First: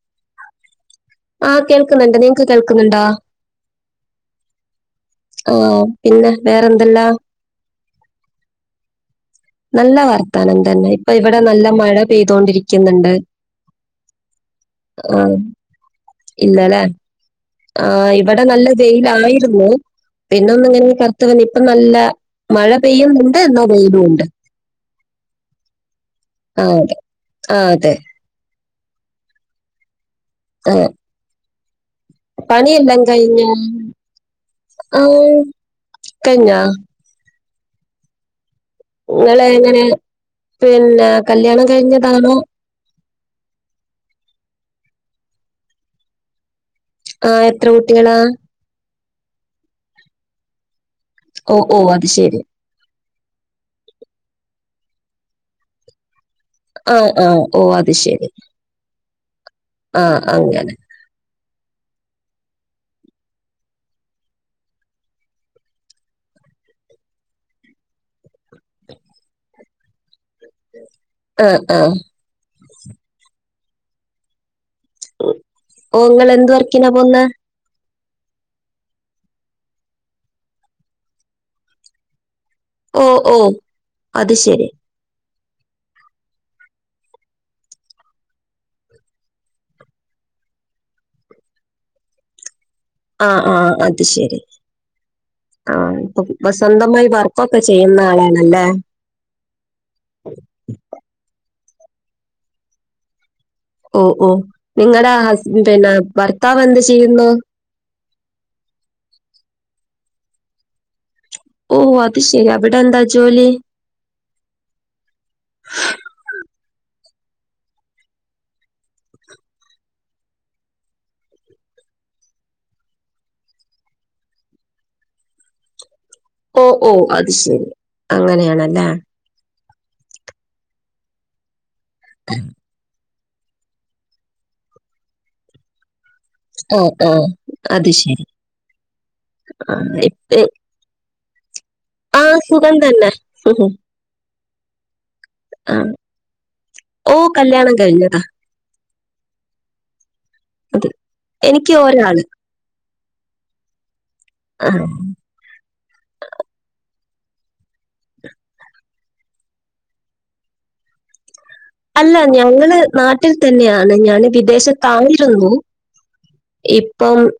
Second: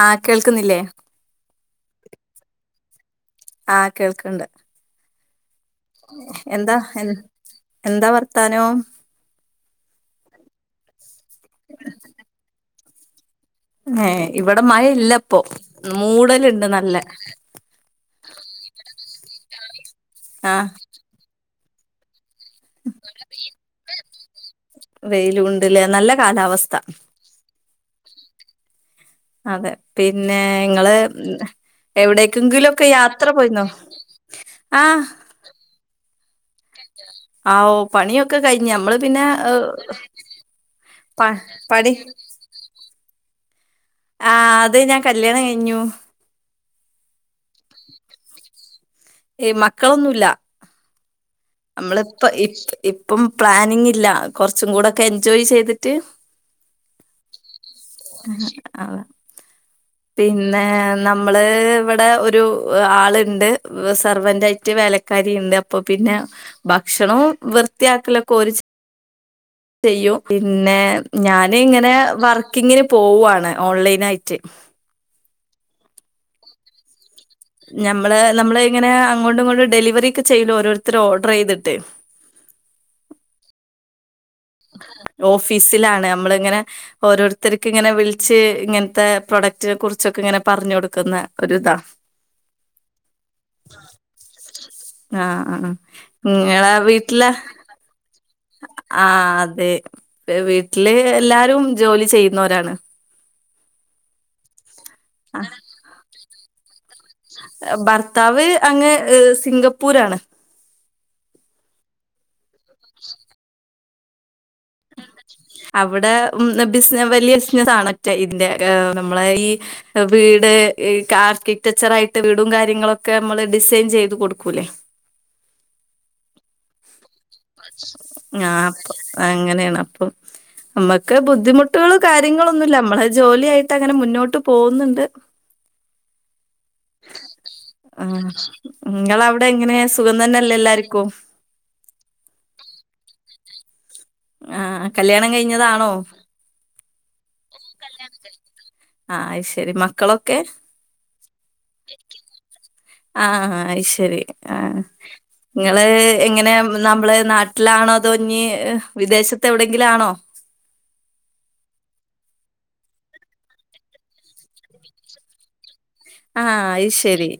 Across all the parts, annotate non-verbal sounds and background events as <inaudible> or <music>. ആഹാ കേൾക്കുന്നില്ലേ? ആഹാ കേൾക്കുന്നുണ്ട്, നിങ്ങക്ക് കേൾക്കുന്നുണ്ടോ? ആഹ് കേൾക്കണ്ട് ആഹ് പിന്നെ എന്താ വേറെന്തല്ലാ എൻ എന്താ വർത്താനം നല്ല വർത്താനം തന്നെ ഇപ്പൊ ഇവിടെ നല്ല മഴ പെയ്തോണ്ടിരിക്കുന്നുണ്ട് ഏഹ് ഇവിടെ മഴ ആഹ് ഇല്ലപ്പൊ മൂടലുണ്ട് ഇല്ലല്ലേ നല്ല ആഹ് ഇവിടെ നല്ല വെയിലായിരുന്നു പിന്നെ ഒന്ന് ആഹ് ഇങ്ങനെ കറുത്തുവന്ന് ഇപ്പ നല്ല മഴ പെയ്യുന്നുണ്ട് എന്നാ വെയിലും ഉണ്ട് വെയിലും ഉണ്ടല്ലേ നല്ല ആഹ് കാലാവസ്ഥ അതെ ആഹ് അതെ അതെ പിന്നെ ആഹ് ഇങ്ങള് എവിടേ ക്കെങ്കിലുഒക്കെ പണിയെല്ലാം യാത്ര കഴിഞ്ഞോ പോയിരു ന്നോ ആഹ് കഴിഞ്ഞാ ആഹ് ഓ പണിയൊക്കെ കഴിഞ്ഞ് നമ്മള് പിന്നെ നിങ്ങള് എങ്ങനെ പിന്നെ പ കല്യാണം പണി കഴിഞ്ഞതാണോ ആഹ് അതെ ഞാൻ കല്യാണം കഴിഞ്ഞു ആഹ് എത്ര കുട്ടികളാ ഏയ് മക്കളൊന്നും ഇല്ല ഓ ഓ അത് നമ്മളിപ്പ ശരി ഇ ഇപ്പം പ്ലാനിങ് ഇല്ല കൊറച്ചും കൂടോക്കെ എൻജോയ് ചെയ്തിട്ട്- ആഹ് ആഹ് ഓഹ് അത് ശെരി ആഹ് പിന്നെ നമ്മള് ഇവിടെ ഒരു ആളുണ്ട് സെർവന്റായിട്ട് വേലക്കാരി ഉണ്ട് അപ്പൊ പിന്ന ഭക്ഷണവും വൃത്തിയാക്കലൊക്കെ ഓര് ചെ - ചെയ്യും പിന്നെ ഞാന് ആഹ് ആഹ് ഇങ്ങനെ വർക്കിങ്ങിന് പോവാണ് ഓൺലൈനായിട്ട് ഓഹ് ഇങ്ങള് എന്ത് വർക്കിനാ പോന്നെ ഞമ്മള് നമ്മള് ഇങ്ങനെ അങ്ങോട്ടും ഇങ്ങോട്ടും ഡെലിവറി ഒക്കെ ചെയ്യോല്ലോ ഓരോരുത്തര് ഓഡർ ചെയ്തിട്ടേ ഓഹ് ഓഹ് അത് ശെരി ഓഫീസിലാണ് അമ്മള് ഇങ്ങനെ ഓരോരുത്തർക്ക് ഇങ്ങനെ വിളിച്ച് ഇങ്ങനത്തെ പ്രൊഡക്റ്റിനെ കുറിച്ചൊക്കെ ഇങ്ങനെ പറഞ്ഞു കൊടുക്കുന്ന ഒര്താ <unintelligible> ആഹ് ആഹ് അത് ശെരി ആഹ് ഇപ്പ നിങ്ങളെ സ്വന്തമായി വീട്ടിലെ വർക്കൊക്കെ- ചെയ്യുന്ന ആളാണല്ലേ ആഹ് അതെ വീട്ടില് എല്ലാരും ജോലി ചെയ്യുന്നവരാണ് ഓഹ് ഓഹ് നിങ്ങടെ ഹസ്ബ പിന്നെ ഭർത്താവ് എന്ത് ചെയ്യുന്നു. ഏഹ് ഭർത്താവ് അങ്ങ് സിംഗപ്പൂരാണ്. ഓഹ് അത് ശെരി അവിടെന്താ ജോലി അവിടെ ഉം ബിസ് വലിയ ബിസിനസ് ആണ് മറ്റെ ഇതിന്റെ ക്കെ നമ്മളെ ഈ വീട് ഈ കാർക്കിടെക്ചർ ആയിട്ട് വീടും കാര്യങ്ങളൊക്കെ നമ്മള് ഡിസൈൻ ചെയ്ത് കൊടുക്കൂലെ ഓഹ് ഓഹ് അത് ശെരി അങ്ങനെയാണല്ലേ അപ്പൊ ആഹ് അങ്ങനെയാണ് അപ്പം നമ്മക്ക് ബുദ്ധിമുട്ട്കളോ കാര്യങ്ങളൊന്നുഇല്ല നമ്മള്- ജോലിയായിട്ട് അങ്ങനെ മുന്നോട്ട് പോവുന്നുണ്ട് ഓ ഓ അത് ശരി ആഹ് നിങ്ങളവിടെ എങ്ങനെ ആ സുഖം ഇപ്പ- തന്നല്ലേ എല്ലാരിക്കും ആ സുഖം തന്നെ ആഹ് കല്യാണം ആ കഴിഞ്ഞതാണോ ഓ കല്യാണം കഴിഞ്ഞതാ ആഹ് അയ് ശെരി മക്കളൊക്കെ അത് എനിക്ക് ഒരാള് ആഹ് അയ് ശരി ആ. ആഹ് നിങ്ങള് ഇങ്ങനെ നമ്മള് നാട്ടിലാണോ അതോ ഇന്നി വിദേശത്തെവിടേങ്കിലുവാണോ അല്ല ഞങ്ങള് നാട്ടിൽ തന്നെയാണ് ഞാന് വിദേശത്തായിരുന്നു ആഹ് അത് ഇപ്പം ശരി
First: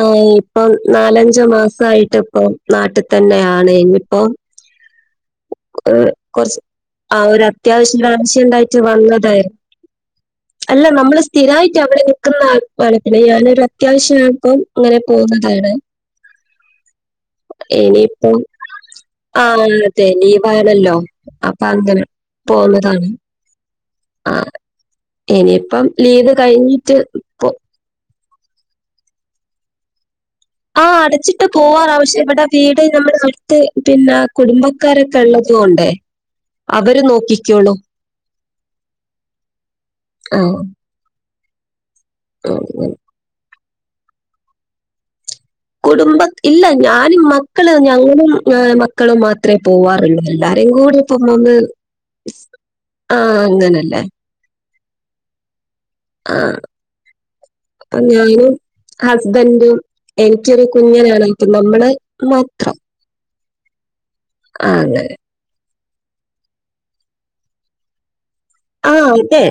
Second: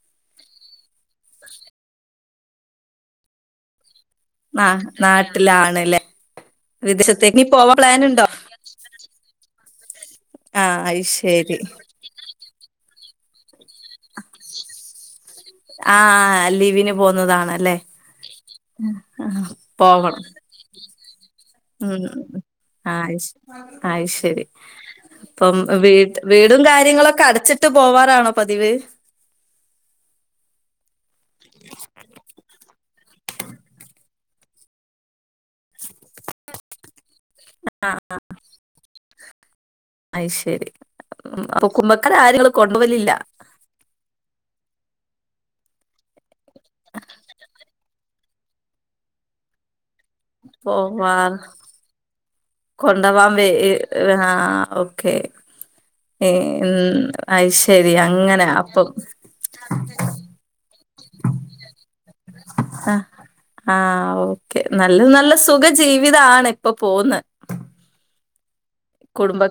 ആഹ് ഇപ്പം നാലഞ്ച് മാസായിട്ട് ഇപ്പം നാട്ടി തന്നെയാണ് ഇനിയിപ്പോ ആഹ് നാട്ടിലാണല്ലേ വിദേശത്തേക്ക് പോവാൻ പ്ലാനുണ്ടോ ലായിട്ട് വന്നതായിരു ആഹ് അല്ല അത് നമ്മൾ ശരി സ്ഥിരായിട്ട് അവിടെ ക്കുന്ന ആത്മാനത്തിന് ഞാനൊരു അത്യാവശ്യ ആയപ്പം അങ്ങനെ പോന്നതാണ് ആഹ് ലീവിന് പോന്നതാണല്ലേ ഇനിയിപ്പോം ആഹ് അന്നത്തെ അതെ ലീവായിതല്ലോ അപ്പ അങ്ങനെ പോന്നതാണ് അയ് ആ ശരി അപ്പം ഇനിയിപ്പം വീട് ലീവ് വീടും കഴിഞ്ഞിട്ട് കാര്യങ്ങളൊക്കെ പോ അടച്ചി ട്ടു പോവാറാണോ പതിവ് ആഹ് അടച്ചിട്ട് പോവാറാ പക്ഷെ ഇവിടെ വീട് നമ്മള് എടുത്ത് പിന്നേ കുടുംബക്കാരൊ കള്ളത് കൊണ്ടേ അവര് നോക്കിക്കോളും അയ് ആഹ്. ശരി കുടുംബക്കാരാരെയും നിങ്ങള് കൊണ്ടു പോവലില്ല കുടുംബ ഇല്ല ഞാനും മക്കള് ഞങ്ങളും ഏഹ് മക്കളും മാത്രേ പോവാറുള്ളൂ എല്ലാരേയും കൂടി ഇപ്പം വന്ന് കൊണ്ടോവാൻ വേ ഈ ആഹ് ഓക്കേ ആ ഉം -ഉം അയ് ശരി അപ്പൊ ഞാനും അങ്ങനാ അപ്പം ഹസ്ബൻഡും എനിക്കൊരു കുഞ്ഞനാണ് ഇപ്പ നമ്മള് മാത്രം ആഹ് ഓക്കെ ആ നല്ല അങ്ങനെ നല്ല സുഖജീവിതാണ് ഇപ്പൊ പോന്നെ ആ കുടുംബ അതെ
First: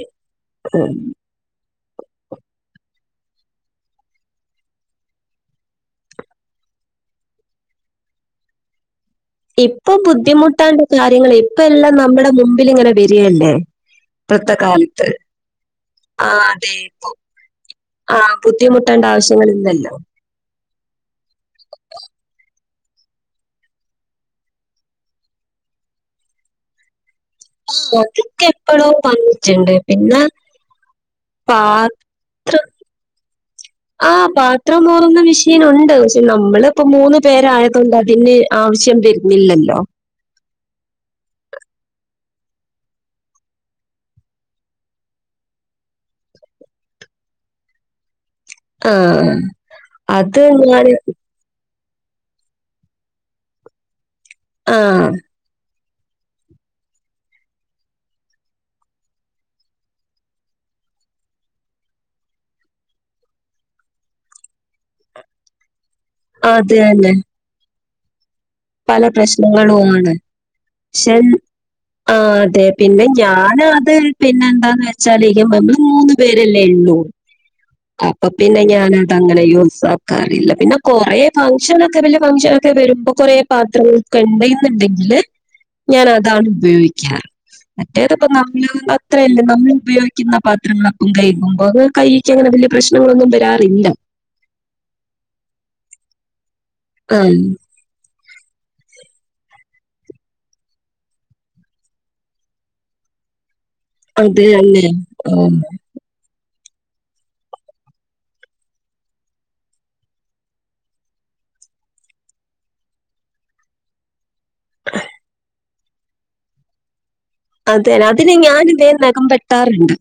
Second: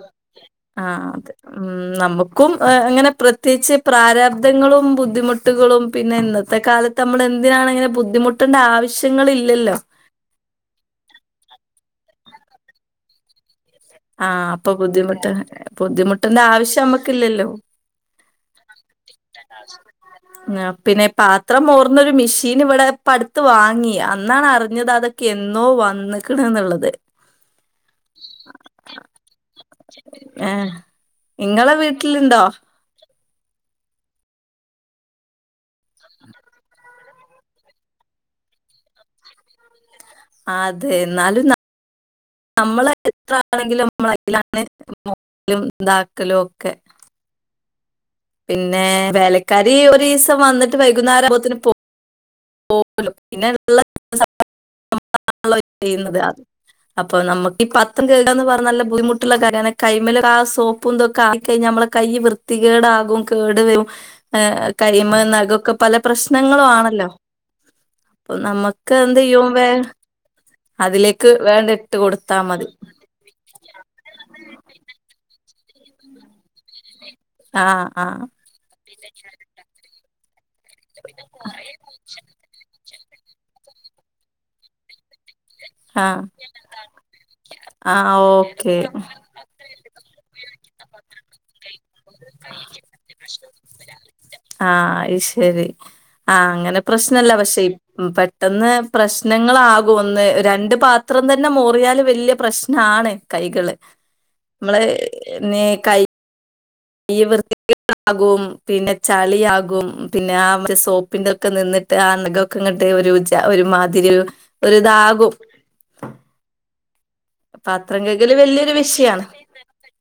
ഉം. ആഹ് അതെ ഉം നമ്മുക്കും ഏഹ് അങ്ങനെ പ്രത്യേകിച്ച് പ്രാരാബ്ദങ്ങളും ബുദ്ധിമു ട്ടുകളും പിന്നെ ഇന്നത്തെ കാലത്ത് നമ്മള് എന്തിനാണ് ഇങ്ങനെ ബുദ്ധിമുട്ടണ്ട ആവശ്യങ്ങളി ഇപ്പൊ ബുദ്ധിമുട്ടാണ്ട് കാര്യങ്ങള് ഇപ്പം എല്ലാം നമ്മുടെ മുമ്പിലിങ്ങനെ വരികല്ലേ ആഹ് അപ്പൊ ബുദ്ധിമുട്ട് ബുദ്ധിമുട്ടിന്റെ ആവശ്യം നമ്മുക്കില്ലല്ലോ ആഹ് ബുദ്ധിമുട്ടേണ്ട ആവശ്യങ്ങൾ ഇല്ലല്ലോ ആഹ് പിന്നെ പാത്രം മൂർന്നൊരു മെഷീൻ ഇവിടെ ഇപ്പടുത്ത് വാങ്ങി അന്നാണ് അറിഞ്ഞത് അത് ക്കെന്നോ വന്ന്ക്ക്ണ്ന്നുള്ളത് ഓരൊ ക്കെ എപ്പൊളോ വന്നിട്ടുണ്ട് പിന്നെ ഏ ഇങ്ങളെ വീട്ടിലുണ്ടോ പാത്രം ആഹ് പാത്രമോറുന്ന മെഷീനുണ്ട് പക്ഷെ നമ്മളിപ്പോ മൂന്ന് പേരായതൊണ്ട് അതിന് ആവശ്യം വരുന്നില്ലല്ലോ ആഹ് അതെ എന്നാലും നാ നമ്മള് എത്ര ആണെങ്കിലും നമ്മള് ഇതിലാണ് നോക്കലും ഇതാക്കലും ഒക്കെ പിന്നേ ആഹ്. വേലക്കാരി ഒരിസം അത് വന്നിട്ട് ഞാന് വൈകുന്നേരം ആമ്പുത്തേന് പോ പോവലും പിന്നെ ആഹ്. <inaudible> ചെയ്യുന്നത് അത് അപ്പൊ നമുക്ക് ഈ പത്രം കഴുകാന്ന് പറഞ്ഞ നല്ല ബുദ്ധിമുട്ടുള്ള കാര്യാണ് കൈമേലിതാ സോ പ്പുന്തൊക്കെ ആയിഴിഞ്ഞ നമ്മുടെ കൈ വൃത്തികേടാകും കേട് വരും കയ്യ്മ്മേനഖഒക്കെ പല പ്രശ്നങ്ങളും അത് ആണല്ലോ തന്നെ. പ്പനമ്മ പല പ്രശ്നങ്ങളു ആണ് ഷൻ അതിലേക്ക് വേണ്ട ഇട്ട് കൊടുത്താ അഹ് അതെ മതി പിന്നെ ഞാന് അത് പിന്നെ എന്താന്ന് വെച്ചാല് മൂന്നു പേരല്ലേ ഉള്ളൂ ആഹ് ആഹ് അപ്പൊ പിന്നെ ഞാന അതങ്ങനെ യൂസ ആക്കാറില്ല പിന്നെ കൊറെ ഫംഗഷനൊക്കെ വലിയ ഫംഗ്ഷൻൊക്കെ വരുമ്പോ കൊറെ പാത്രങ്ങൾക്കെ ഉണ്ട് എന്നുണ്ടെങ്കില് ഞൻ ആഹ് അതാണ് ഉപയോഗിക്കാറ് ആഹ് മറ്റേത്പ്പ നമ്മള് ഓക്കെ അത്രല്ല നമ്മൾ ഉപയോഗിക്കുന്ന പാത്രങ്ങളൊപ്പം കഴുകുമ്പോ അത് കൈക്ക് അങ്ങനെ വലിയ പ്രശ്നങ്ങളൊന്നും വരാറില്ല ആഹ് അത് ശെരി ആഹ് അങ്ങനെ പ്രശ്നല്ല ആഹ് പക്ഷേ ഇപ് പെട്ടെന്ന് പ്രശ്നങ്ങളാകും ഒന്ന് രണ്ട് പാത്രം തന്നെ മോറിയാല് വെല്യ പ്രശ്നാണ് കൈകള് അതെ നമ്മള് അല്ലേ ആഹ് ന്നെ കയ് <unintelligible> വൃത്തിയാകും പിന്നെ ചളിയാകും പിന്നെ ആ സോപ്പ് പ്പിന്റൊക്കെ നിന്ന്ട്ട് <unintelligible> ങ്ങട്ട് ഒരു ജാ ഒരു മാതിരി ഒര് ഒര്താകും അതെ പാത്രം കെഴ്കല് അതിന് വെല്യൊരു ഞാനിതേ വിഷയാണ് നഖം വെട്ടാറുണ്ട്.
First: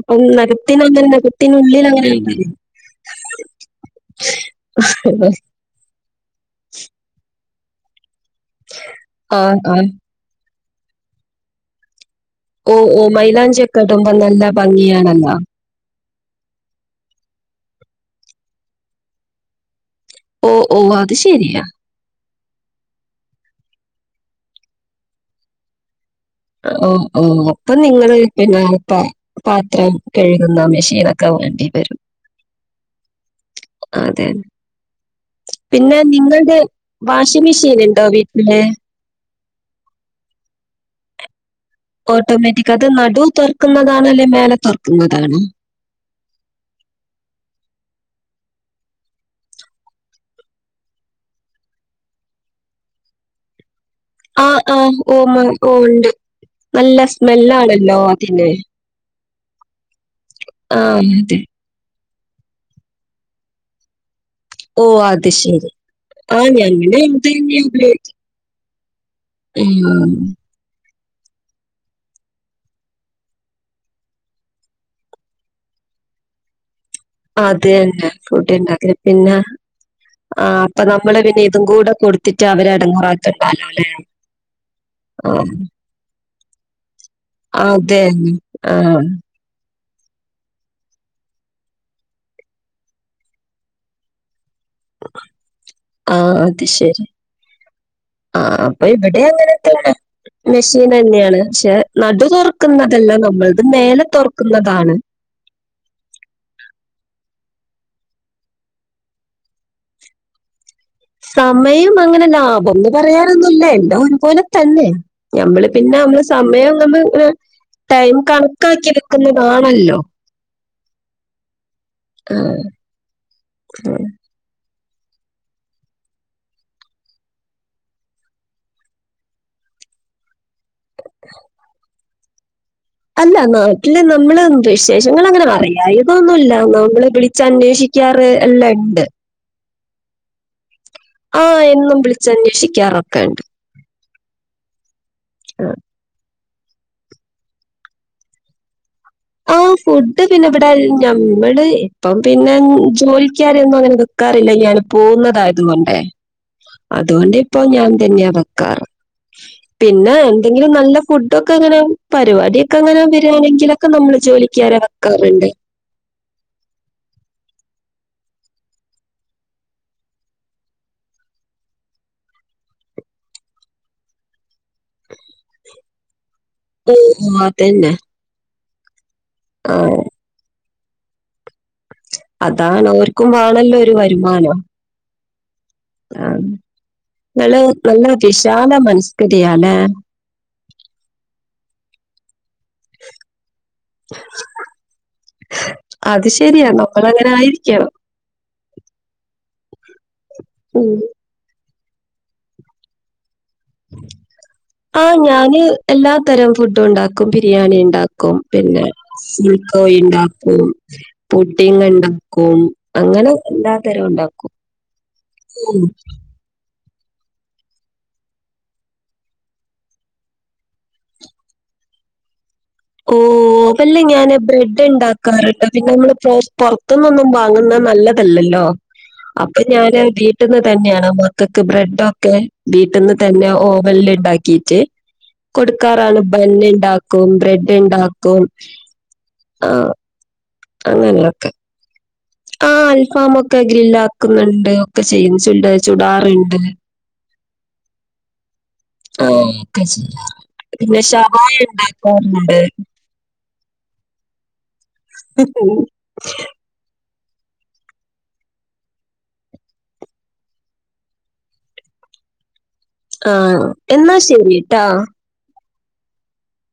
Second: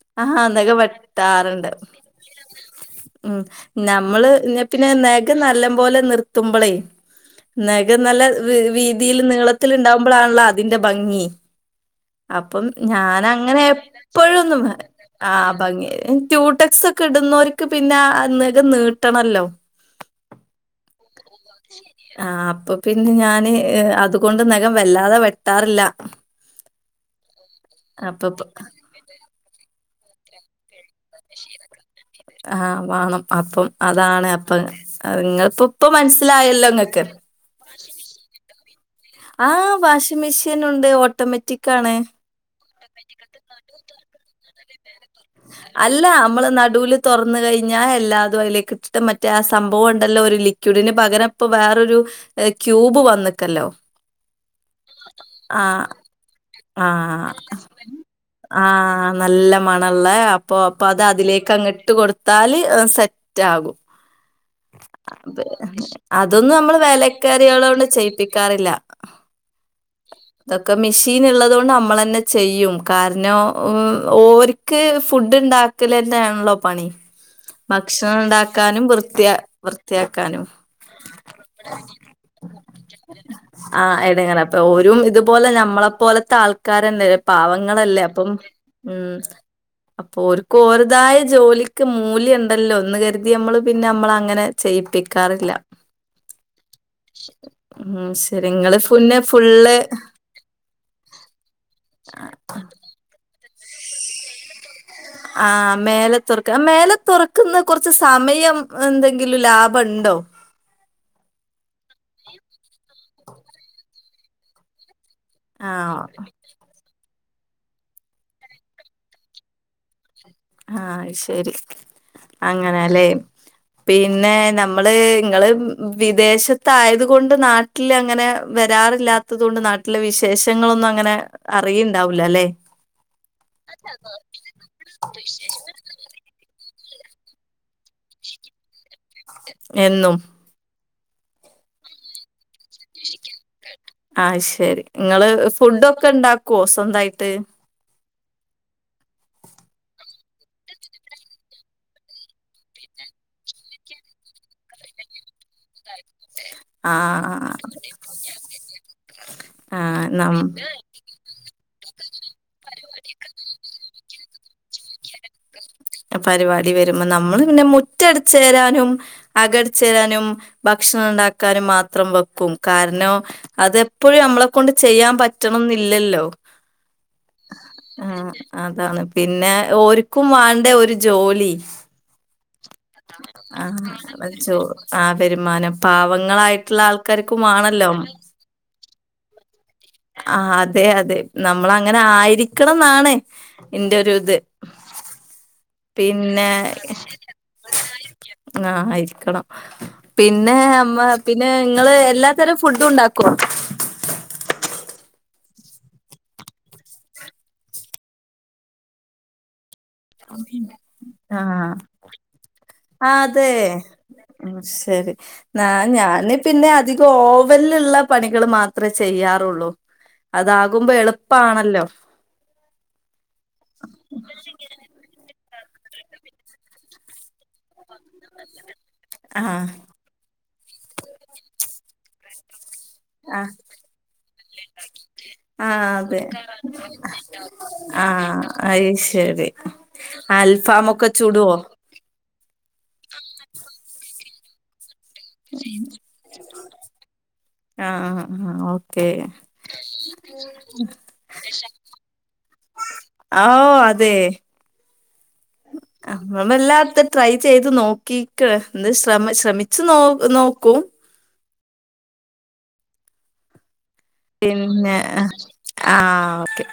അപ്പം ആഹ് അതൊക്കെ നഖത്തിനങ്ങനെ വെട്ടാറ്ണ്ട് നഖത്തിനുള്ളിലങ്ങനെ ഉം നമ്മള് ന്ന പിന്നെ നെകം നല്ലം പോലെ നിർ ത്തുമ്പളേ നെകം നല്ല വീ വീതീല് ആഹ് ആഹ് നീളത്തില്ണ്ടാവു മ്പളാണല്ലോ അതിന്റെ ഭംഗി അപ്പം ഓഹ് ഓഹ് ഞാനങ്ങനെ മൈലാഞ്ചിയൊക്കെ ഇടുമ്പോ നല്ല എപ്പഴൊന്നും ഭംഗിയാണല്ലോ. ആഹ് ഭംഗി ക്യുട്ട് സ്സൊക്കെ ഇട്ന്നോര്ക്ക് പിന്നാ നെഖം നീട്ടണല്ലോ ഓഹ് ഓഹ് അത് ശെരിയാ ആഹ് അപ്പൊ പിന്നെ ഞാന് ഏഹ് അതുകൊണ്ട് നഖം വെല്ലാതെ വെട്ടാറില്ല ഓഹ് ഓഹ് അപ്പൊ നിങ്ങള് അപ്പപ്പ പിന്നെ പ പാത്രം കെഴുകുന്ന മെഷീ ഇതൊക്കെ വാണ്ടി വെരും ആഹ് വാണം അപ്പം അതെ അതാണ് അപ്പം ഇങ്ങൾ പ്പ ഇപ്പ മൻസ്സിലായല്ലോ ഇങ്ങ വാഷി മിഷീന്ണ്ടോ വീട്ടില് ആഹ് വാഷി മിഷീനുണ്ട് ഓട്ടോമെറ്റിക്കാണ് ഓട്ടോമാറ്റിക് അത് നടു തൊർക്ക്ന്നതാണോ അല്ലെ മേലെ തൊർക്ക്ന്നതാണോ അല്ല അമ്മള് നടൂല് തൊർന്ന് കഴിഞ്ഞാ എല്ലാതും അയിലേക്കിട്ടിട്ട് മറ്റേ ആ സംഭവൊണ്ടല്ലോ ഒരു ലി ക്യുടിന് പകരം ഇപ്പ വേറൊരു ഏഹ് ക്യൂബ് വന്ന്ക്കല്ലോ ആഹ് ആഹ് ഓമ ഓ ണ്ട് ആഹ് ആഹ് നല്ല മണള്ളേ അപ്പൊ ആ അപ്പതിലേ അതെ ക്കങ് ട്ട് കൊടുത്താല് സെറ്റാകും ഓ അത് ശരി <unintelligible> ആ അതൊന്നും നമ്മള് ഞങ്ങള് ഇത് തന്നെയാ വേലക്കാരികളൊണ്ട് ചെയ്യിപ്പിക്കാറില്ല ഉം തൊക്കെ മിഷീന്ള്ളതോണ്ട് നമ്മളെന്നെ ചെയ്യും കാരണം ഉം ഓര് ക്ക് ഫുഡ്ണ്ടാക്കലന്നേണല്ലോ പണി അതെന്നെ ഭക്ഷണം ഇണ്ടാക്കാനും ഫുഡ്ണ്ടാക്കല് വൃത്തിയ പിന്നെ വൃത്തിയാക്കാനും. ആ അപ്പൊ നമ്മള് പിന്നെ ഇതും കൂടെ കൊട് ത്തിറ്റവരെ എടങേറാക്കണ്ടാലോ ലെ പ്പ ഒരും ഇതുപോലെ ഞമ്മളെ പോലത്തെ ആൾ കാരന്ത പാവങ്ങളല്ലേ അതെ അപ്പം ആ ഉം അപ്പൊ ഓര്ക്കോരതായ ജോലിക്ക് മൂല്യം ണ്ടല്ലോ ന്ന് കരുതി നമ്മള് പിന്നെ നമ്മളങ്ങനെ ചെയ്യിപ്പിക്കാറില്ല ആഹ് അത് ശെരി ഉം ആ ശരി ഇങ്ങള് അപ്പൊ പിന്നെ ഇവിടെ ഫുള്ള് അങ്ങനെത്തെന്നെ മെഷീനെന്ന്യാണ് പക്ഷെ നടു തൊർക്കുന്നതല്ല നമ്മളത് മേലെ തൊർക്കുന്നതാണ് ആ മേലെ തൊർക്ക മേലെ തൊർക്കുന്നത് കൊർച്ച് സമയം എന്തെങ്കിലും ലാഭണ്ടോ സമയം അങ്ങനെ ലാഭംന്ന് പറയാനൊന്നുല്ല എല്ലാം ഒരുപോലെ തന്നെ നമ്മള് പിന്നെ നമ്മള് ആഹ് സമയം നമ്മള്ങ്ങനെ ടൈം കണക്കാക്കിട്ക്ക്ന്നതാണല്ലോ ആഹ് അത് ശെരി ആഹ് അങ്ങനെല്ലേ പിന്നെ നമ്മ മ്മള് ഇങ്ങള് വിദേശത്തായത് കൊണ്ട് നാട്ടിൽ അങ്ങനെ വെരാറില്ലാത്തത് കൊണ്ട് നാ ട്ടിലെ വിശേഷങ്ങളൊന്നും അങ്ങനെ അറിയിണ്ടാവുല ലെ അല്ല നാട്ടില് നമ്മള് വിശേഷങ്ങളങ്ങനെ അറിയായി ന്നൊന്നുല്ല നമ്മള് വിളിച്ച അന്വോഷിക്കാറ് എല്ലാ ഇണ്ട് എന്നും ആഹ് എന്നും വിളിച്ചന്വേഷി ക്കും <unintelligible> ആഹ് ശരി ഇങ്ങള് ആഹ് ഫുഡ്‌ ഒക്കെ ഉണ്ടാക്കോ സ്വന്തായിട്ട് ആഹ് ഫുഡ് പിന്നെ ഇവിടെ ഞമ്മള് ഇപ്പം പിന്നെ ജോലിക്കാരൊന്നു അങ്ങനെ വെക്കാറില്ല ഞാൻ പോവുന്നതായത് കൊണ്ടേ അതുകൊണ്ട് ആഹ് ഇപ്പൊ ഞാൻ തന്നെയാ വെക്കാറ് ആഹ് പിന്നെ നം എന്തെങ്കിലും നല്ല ഫുഡ് ഒക്കെ അങ്ങനെ പരിപാടിയൊക്കെ അങ്ങനെ വരാണെങ്കിലൊക്കെ നമ്മള് ജോലിക്കാരെ വെക്കാറ്ണ്ട് ആഹ് പരിവാടി വരുമ്പം നമ്മള് പിന്നെ മുറ്റടിച്ചേരാനും അകടിച്ചാരാനും ഭക്ഷണണ്ടാക്കാനും മാത്രം വെക്കും കാരണം അതെപ്പൊഴും നമ്മളെ കൊണ്ട് ചെയ്യാംപറ്റണന്നില്ലല്ലോ ആഹ് അതന്നെ അതാണ് പിന്നെ ആഹ് ഓര്ക്കും വാണ്ടെ ഒരു ജോലി അതാണ് ഓര്ക്കും വാണല്ലോ ഒരു വരുമാനം ആഹ് വരുമാനം ആഹ് പാവങ്ങളായിട്ടുള്ള ആൾക്കാര്ക്കും ഇങ്ങള് വാണല്ലോ നല്ല വിശാല മനസ്കരിയാല്ലേ? ആഹ് അതെ അതെ നമ്മളങ്ങനെ ആയിരിക്കണം ന്നാണ് ഇന്റെ ഒരു ഇത് പിന്നെ അങ്ങനായിരിക്കണം ആഹ് ആയ്രിക്കണം പിന്നെ ഉം. അമ്മ പിന്നെ ഇങ്ങള് എല്ലാത്തരം ഫുഡും ഉണ്ടാക്കോ ആഹ് ഞാന് എല്ലാതരം ഫുഡും ഉണ്ടാക്കും ബിരിയാണി ഇണ്ടാക്കും പിന്നെ ഉം കോഴി ഇണ്ടാക്കും ആഹ് പുഡ്ഡിംഗ്ണ്ടാക്കും അങ്ങനെ അതെ എല്ലാ തരം ഉണ്ടാക്കും ആഹ് ശരി ന്നാ ഉം. ഞാന് പിന്നെ അധികം ഓവൻല്ള്ള പണികൾ മാത്രേ ചെയ്യാറൊള്ളു അതാകുമ്പോ എളുപ്പാണല്ലോ ഓ ഓവൻല് ഞാന് ബ്രെഡ് ഇണ്ടാക്കാറ്ണ്ട് പിന്നെ നമ്മള് പോസ്റ്റ്‌ പൊറത്ത്ന്നൊന്നും വാങ്ങുന്ന നല്ല തല്ലല്ലോ അപ്പൊ ആഹ് ഞാന് വീട്ട്ന്ന് തന്നെയാണ് മക്കൾക്ക് ബ്രെഡൊക്കെ വീട്ട്ന്ന് തന്നെ ആഹ് ഓവൻല് ഇണ്ടാക്കിട്ട് ആഹ് അതെ ബ്രെഡ് <unintelligible> ഇണ്ടാക്കും ആഹ് അയ്ശരി ആഹ് അൽ അങ്ങനെയൊക്കെ ആഹ് അൽഫാമൊക്കെ ഗ്രില്ലാക്കുന്നുണ്ട് ഒക്കെ ചെയ്യും ചൊല് ചുടാറുണ്ട് ആഹ് ആഹ് ആഹ് ഓക്കെ ആഹ് പിന്നെ ഷവായ ഇണ്ടാക്കറ്ണ്ട് ഓഹ് അതെ <inaudible> ആഹ് നമ്മളല്ലാതും ട്രൈ ചെയ്ത് നോക്കിക്ക് ന്ത് ശ്രമ ശ്രമിച്ചു നോ നോക്കും ആഹ് എന്നാ ശരി ട്ടാ പിന്നെ ആഹ് ഓക്കെ